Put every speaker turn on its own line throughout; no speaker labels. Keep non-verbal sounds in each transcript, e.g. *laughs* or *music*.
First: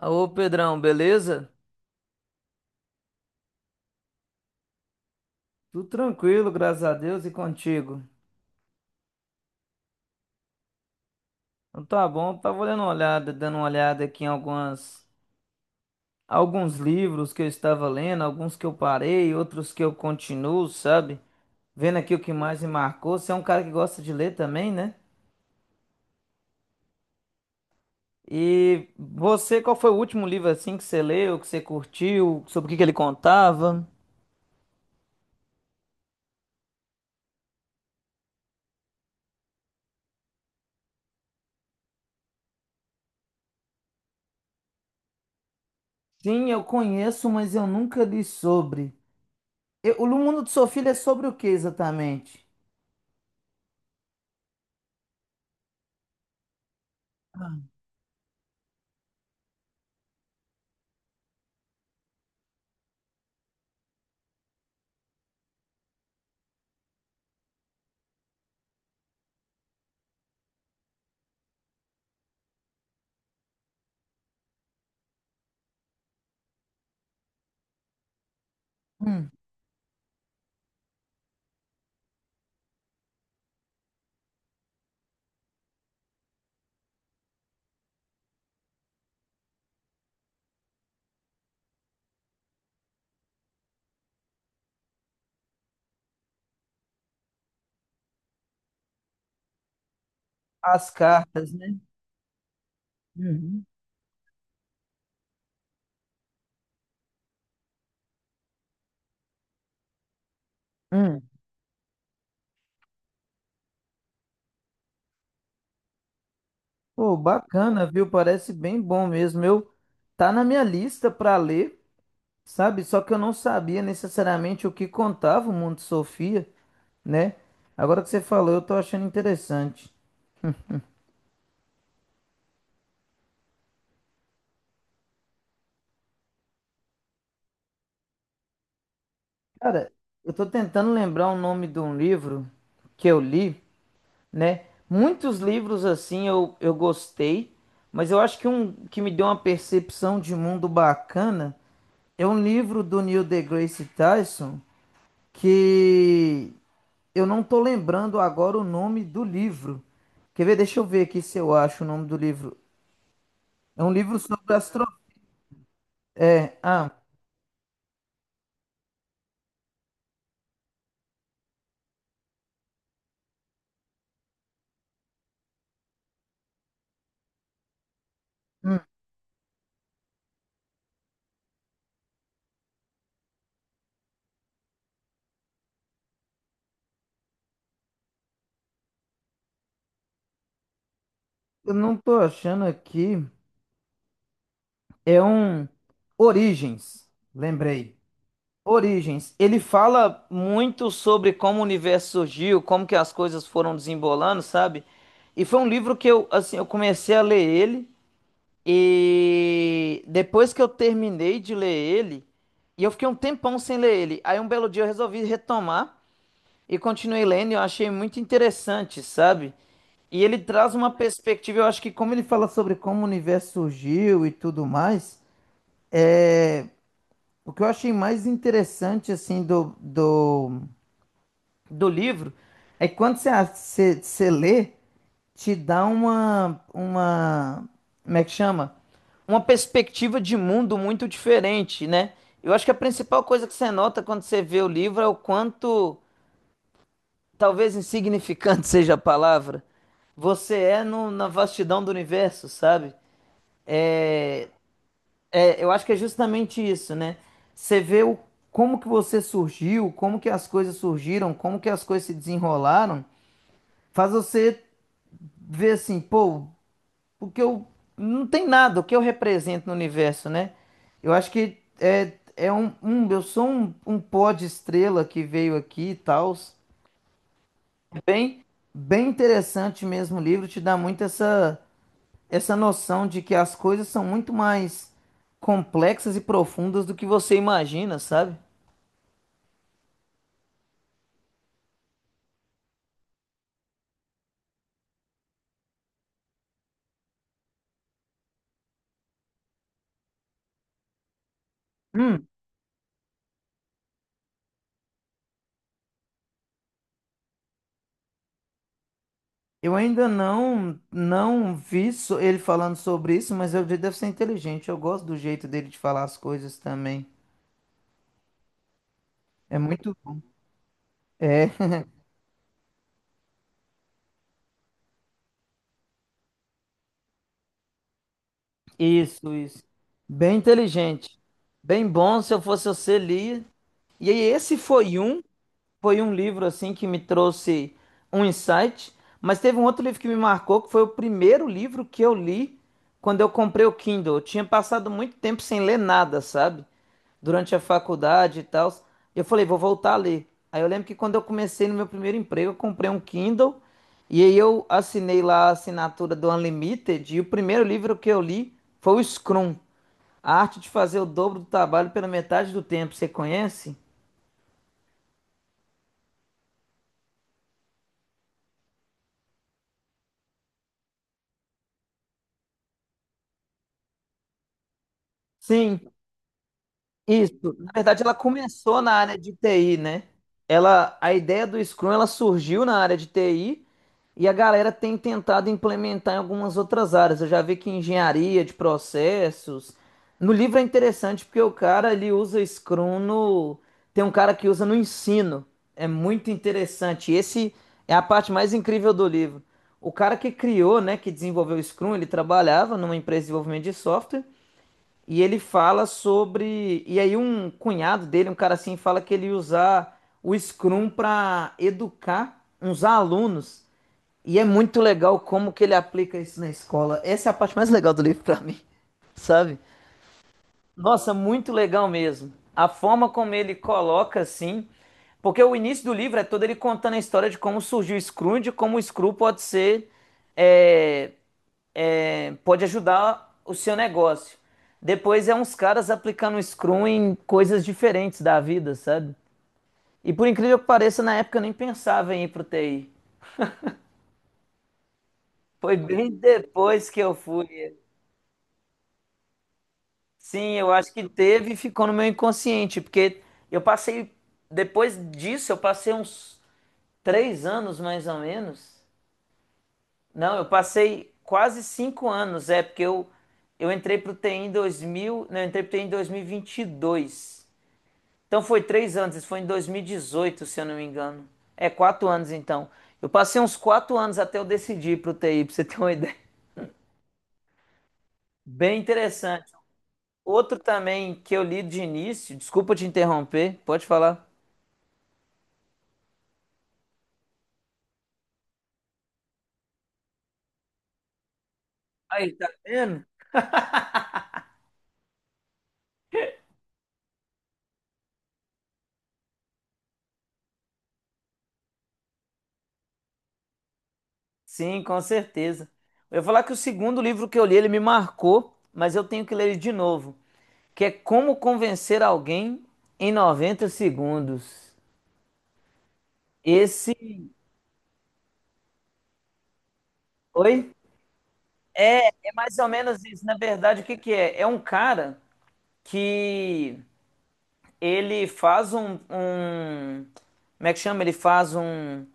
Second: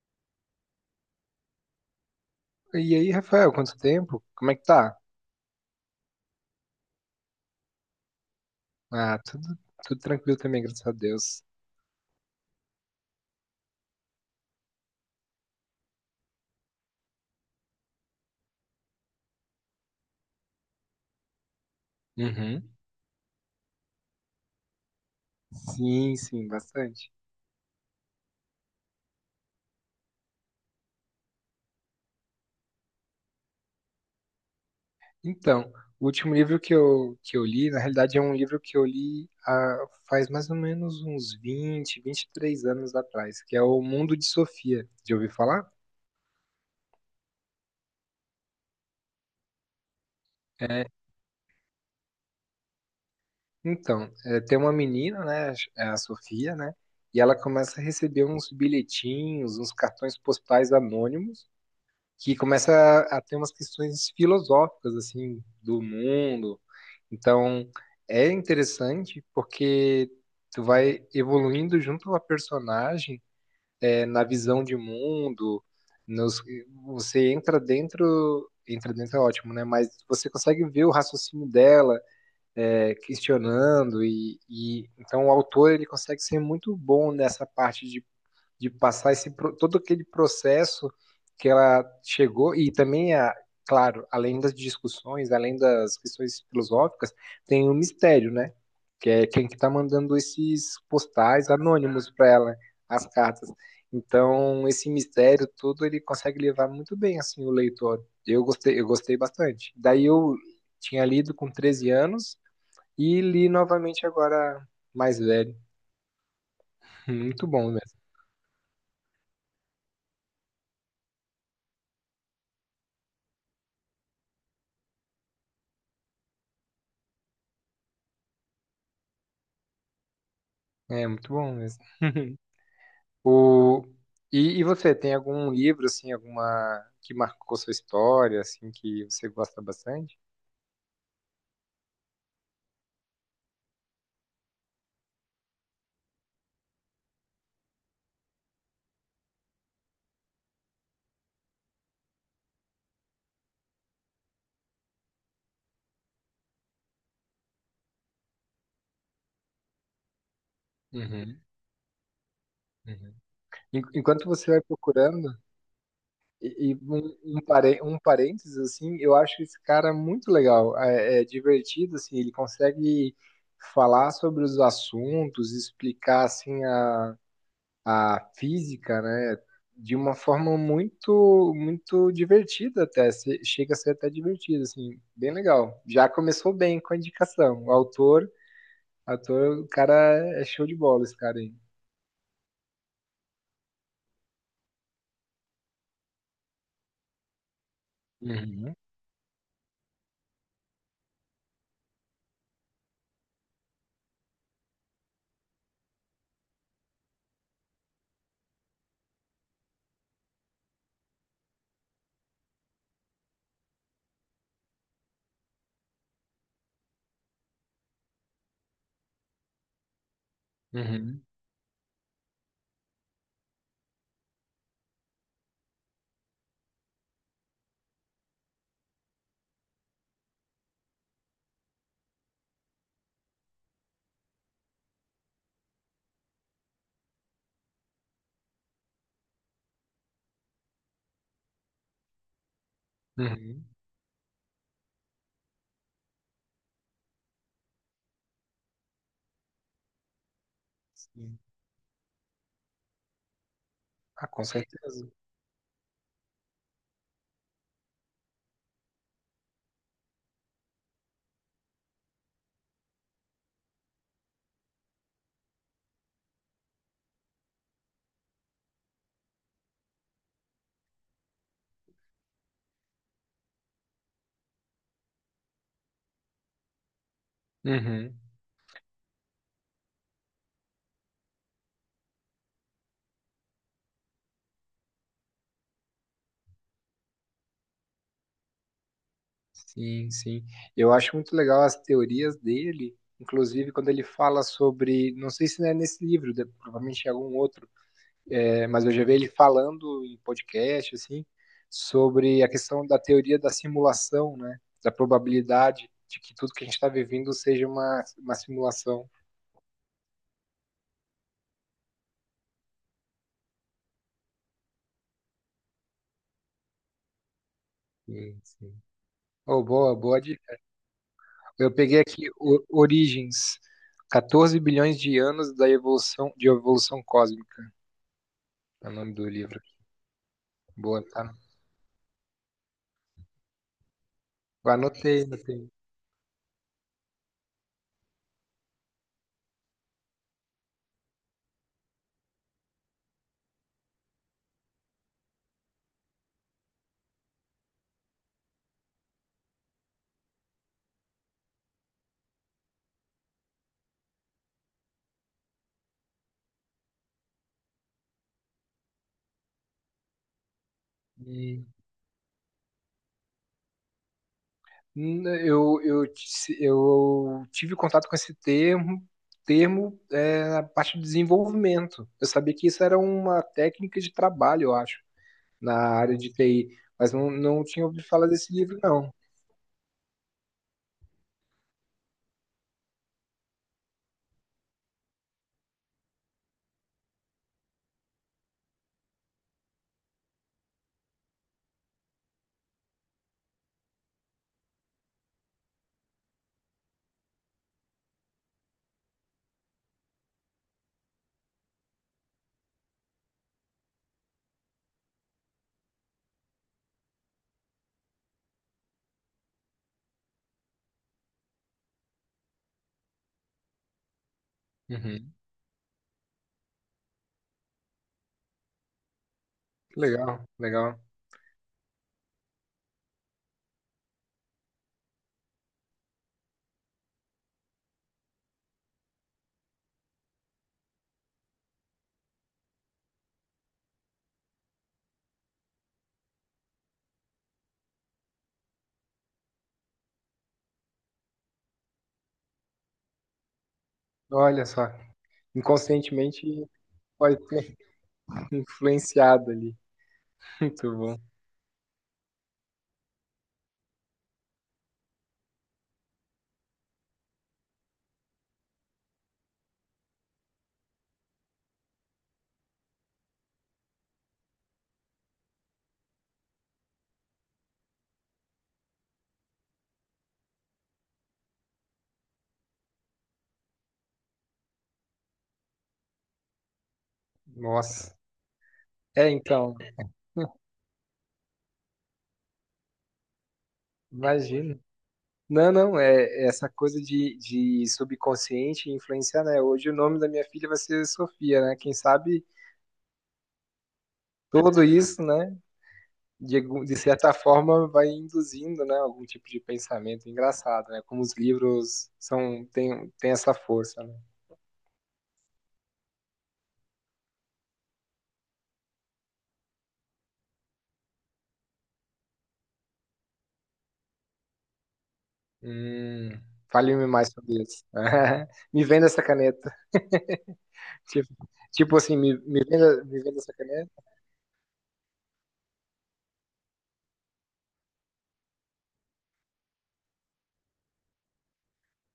Ô Pedrão, beleza?
E aí, Rafael, quanto tempo? Como é que tá?
Tudo tranquilo, graças a Deus e contigo.
Ah, tudo tranquilo também, graças a Deus.
Então tá bom, tava dando uma olhada, aqui em alguns livros que eu estava lendo, alguns que eu parei, outros que eu continuo, sabe? Vendo aqui o que mais me
Uhum.
marcou. Você é um cara que gosta de ler também, né?
Sim, sim, bastante.
E você, qual foi o último livro assim que você leu, que você curtiu, sobre o que que ele contava?
Então, o último livro que eu li, na realidade, é um livro que eu li há, faz mais ou menos uns 20, 23 anos atrás, que é O Mundo de Sofia. Já ouviu falar?
Sim, eu conheço, mas eu nunca li sobre. O Mundo de
É,
Sofia é sobre o que exatamente?
então, tem uma menina, né, é a Sofia, né, e ela começa a receber uns bilhetinhos, uns cartões postais anônimos, que começa a ter umas questões filosóficas assim do mundo. Então é interessante porque tu vai evoluindo junto à personagem na visão de mundo. Nos, você entra dentro é ótimo, né? Mas você consegue ver o raciocínio dela questionando e então o autor ele consegue ser muito bom nessa parte de passar todo aquele processo que ela chegou, e também, claro, além das discussões, além das questões filosóficas, tem o mistério, né? Que é quem que tá mandando esses
As
postais
cartas, né?
anônimos para ela, as cartas.
Uhum.
Então, esse mistério todo ele consegue levar muito bem assim o leitor. Eu gostei bastante. Daí eu tinha
Hum.
lido com 13 anos e li novamente agora mais velho. *laughs*
Pô,
Muito bom
bacana,
mesmo.
viu? Parece bem bom mesmo. Eu Tá na minha lista para ler, sabe? Só que eu não sabia necessariamente o que contava o Mundo de Sofia, né? Agora que você falou, eu tô achando interessante.
É, muito bom mesmo. O... e você, tem algum livro, assim, alguma que marcou sua história, assim, que você gosta
Cara,
bastante?
eu tô tentando lembrar o nome de um livro que eu li, né? Muitos livros assim eu gostei, mas eu acho que um que me deu uma percepção de mundo bacana é um livro do Neil deGrasse Tyson que eu não tô lembrando agora o nome do livro. Quer ver? Deixa eu ver aqui se
Uhum,
eu acho o nome do livro.
uhum.
É um livro
Enquanto você
sobre
vai
astro...
procurando,
É,
e
ah,
um parênteses, assim, eu acho esse cara muito legal, é divertido, assim, ele consegue falar sobre os assuntos, explicar, assim, a
hum,
física, né, de uma forma muito, muito divertida até, chega a ser até divertido, assim, bem legal. Já começou bem com a indicação. O autor, ator, o cara é show de bola, esse cara aí.
eu não tô achando aqui. É um Origens, lembrei.
Uhum,
Origens. Ele fala muito sobre como o universo surgiu, como que as coisas foram desembolando, sabe? E foi um livro que eu, assim, eu comecei a ler ele e depois que eu terminei de ler ele, e eu fiquei um tempão sem ler ele. Aí um belo dia eu resolvi retomar e continuei lendo, e eu achei muito interessante, sabe? E ele traz uma
uhum,
perspectiva, eu acho que como ele fala sobre como o universo surgiu e tudo mais, é o que eu achei mais interessante, assim, do livro é que quando você lê, te dá uma, como é que chama? Uma perspectiva de mundo muito diferente, né? Eu acho que a principal coisa que
uhum,
você nota quando você vê o livro é o quanto, talvez insignificante *laughs* seja a palavra, você é na
sim.
vastidão do universo, sabe?
Ah, com certeza.
É, eu acho que é justamente isso, né? Você vê o, como que você surgiu, como que as coisas surgiram, como que as coisas se desenrolaram, faz você ver assim, pô, o que eu não tem nada, o que eu represento no universo, né? Eu acho que é eu sou um pó de estrela que veio aqui e tal.
Uhum,
Bem, bem interessante mesmo o livro, te dá muito essa noção de que as coisas são muito mais complexas e profundas do que você imagina, sabe?
sim, sim. Eu acho muito legal as teorias dele, inclusive quando ele fala sobre, não sei se não é nesse livro, provavelmente é algum outro, mas eu já vi ele falando em podcast, assim,
Hum,
sobre a questão da teoria da simulação, né? Da probabilidade de que tudo que a gente está vivendo seja uma simulação.
eu ainda não vi ele falando sobre isso, mas ele deve ser inteligente. Eu gosto do jeito dele de falar as coisas também.
Sim, sim.
É
Oh, boa,
muito
boa
bom.
dica.
É,
Eu
*laughs*
peguei aqui Origens, 14 bilhões de anos da evolução de evolução cósmica, é o nome do
isso,
livro
isso.
aqui.
Bem
Boa,
inteligente.
tá?
Bem bom, se eu fosse você, lia. E aí, esse foi um.
Anotei, anotei.
Foi um livro assim que me trouxe um insight, mas teve um outro livro que me marcou, que foi o primeiro livro que eu li quando eu comprei o Kindle. Eu tinha passado muito tempo sem ler nada, sabe? Durante a faculdade e tal. Eu falei, vou voltar a ler. Aí eu lembro que quando eu comecei no meu primeiro emprego, eu comprei um Kindle e aí eu assinei lá a assinatura do Unlimited e o primeiro livro que eu li foi o Scrum, A Arte de Fazer o Dobro do
Hum.
Trabalho pela Metade do Tempo. Você conhece?
Eu tive contato com esse termo, na parte de desenvolvimento. Eu sabia que isso era uma técnica de trabalho, eu acho, na
Sim.
área de TI, mas não,
Isso,
não
na
tinha
verdade
ouvido
ela
falar desse livro,
começou na
não.
área de TI, né? A ideia do Scrum ela surgiu na área de TI e a galera tem tentado implementar em algumas outras áreas. Eu já vi que em engenharia de processos. No livro é interessante porque o cara ele usa Scrum no, tem um cara que usa no ensino. É muito interessante. Esse é a parte mais incrível do livro. O cara que criou, né, que desenvolveu o Scrum, ele trabalhava numa empresa de desenvolvimento de software. E ele fala sobre. E aí, um cunhado dele, um cara assim, fala que ele ia usar o Scrum para educar uns alunos. E é muito legal
Uhum.
como que ele aplica isso na escola. Essa é a parte mais legal do livro para mim, *laughs* sabe?
Legal, legal.
Nossa, muito legal mesmo. A forma como ele coloca assim. Porque o início do livro é todo ele contando a história de como surgiu o Scrum, de como o Scrum pode ser é, pode ajudar o seu negócio. Depois é uns caras aplicando Scrum em coisas diferentes da vida, sabe? E por incrível que pareça, na época eu nem pensava em ir pro TI.
Olha só,
Foi bem
inconscientemente
depois que eu
pode
fui.
ter *laughs* influenciado ali.
Sim, eu acho
Muito
que
bom.
teve e ficou no meu inconsciente, porque eu passei, depois disso, eu passei uns 3 anos mais ou menos. Não, eu passei quase 5 anos, é, porque eu entrei pro TI em 2000, não, eu entrei pro TI em 2022. Então foi 3 anos, isso foi em 2018, se eu não me engano. É, 4 anos então. Eu passei uns 4 anos até eu decidir para o TI, para você ter uma *laughs* ideia.
Nossa.
Bem
É,
interessante.
então,
Outro também que eu li de início, desculpa te interromper, pode falar.
imagina. Não, não, é essa coisa de subconsciente influenciar, né? Hoje o nome da minha filha vai ser Sofia, né? Quem
Aí,
sabe
tá vendo?
tudo isso, né? De certa forma vai induzindo, né? Algum tipo de pensamento engraçado, né? Como os livros são, tem essa força, né?
Sim, com certeza. Eu ia falar que o segundo livro que eu li, ele me marcou, mas eu tenho que ler ele de novo, que é Como Convencer Alguém em 90 Segundos.
Hum,
Esse.
Fale-me mais sobre isso. *laughs* Me venda essa caneta.
Oi?
Tipo, tipo
É,
assim,
é
me,
mais
me
ou menos
venda, me
isso. Na
venda essa
verdade, o
caneta.
que que é? É um cara que ele faz como é que chama? Ele faz um,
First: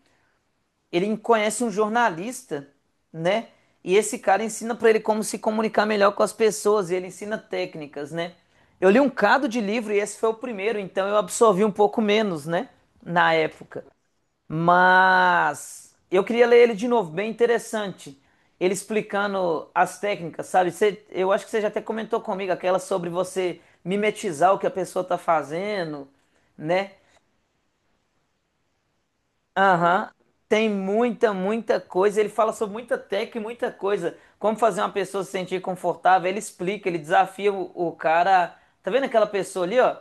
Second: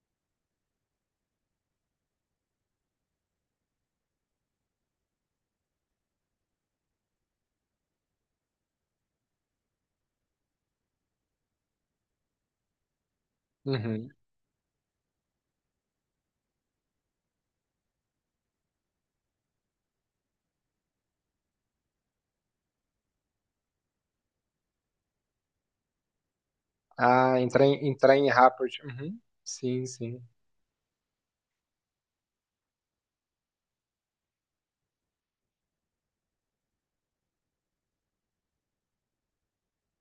ele conhece um jornalista, né? E esse cara ensina pra ele como se comunicar melhor com as pessoas e ele ensina técnicas, né? Eu li um cado de livro e esse foi o primeiro, então eu absorvi um pouco menos, né? Na época.
Uhum.
Mas eu queria ler ele de novo, bem interessante. Ele explicando as técnicas, sabe? Eu acho que você já até comentou comigo aquela sobre você mimetizar o que a pessoa tá fazendo, né?
Ah, entrar em rapport. Uhum. Sim,
Aham.
sim.
Tem muita, muita coisa. Ele fala sobre muita técnica e muita coisa. Como fazer uma pessoa se sentir confortável. Ele explica, ele desafia o cara. Tá vendo aquela pessoa ali, ó?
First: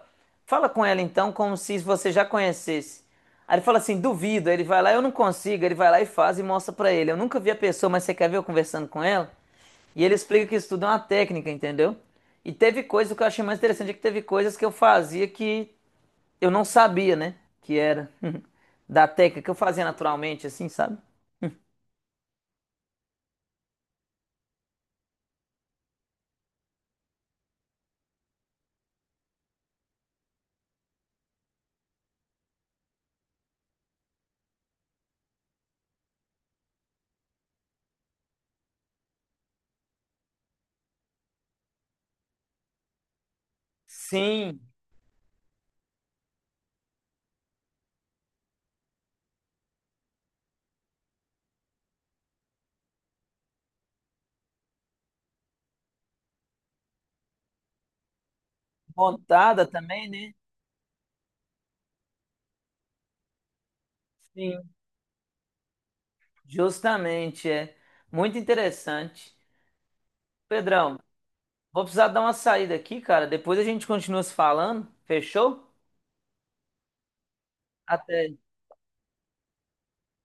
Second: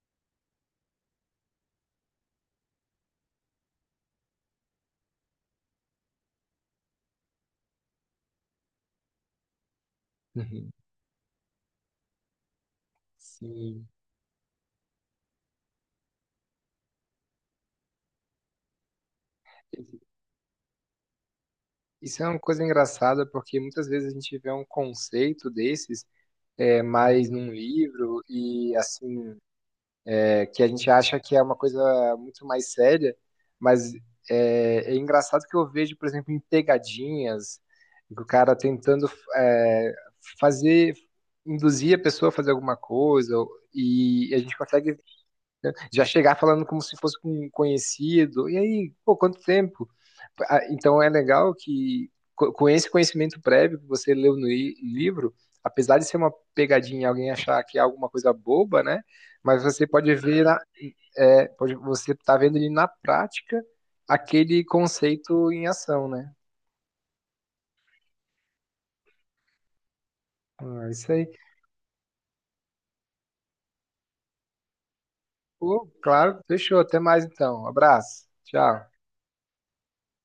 Fala com ela então, como se você já conhecesse. Aí ele fala assim: duvido. Aí ele vai lá, eu não consigo. Aí ele vai lá e faz e mostra pra ele. Eu nunca vi a pessoa, mas você quer ver eu conversando com ela? E ele explica que isso
Uhum.
tudo é uma técnica, entendeu? E teve coisas o que eu achei mais
Sim.
interessante é que teve coisas que eu fazia que eu não sabia, né? Que era *laughs* da técnica que eu fazia naturalmente, assim, sabe?
Isso é uma coisa engraçada, porque muitas vezes a gente vê um conceito desses mais num livro e assim que a gente acha que é uma coisa muito mais séria, mas é engraçado que eu vejo, por exemplo, em pegadinhas, o cara tentando é, fazer, induzir a pessoa a fazer alguma coisa, e a gente
Sim,
consegue já chegar falando como se fosse um conhecido. E aí, pô, quanto tempo? Ah, então é legal que com esse conhecimento prévio que você leu no livro, apesar de ser uma pegadinha, alguém achar que é alguma coisa boba, né? Mas
montada
você
também,
pode
né?
ver, você tá vendo ali na prática aquele
Sim,
conceito em ação, né?
justamente, é. Muito interessante.
Ah, é
Pedrão,
isso aí.
vou precisar dar uma saída aqui, cara. Depois a gente continua se falando. Fechou?
Pô, claro, fechou. Até mais então.
Até.
Abraço. Tchau.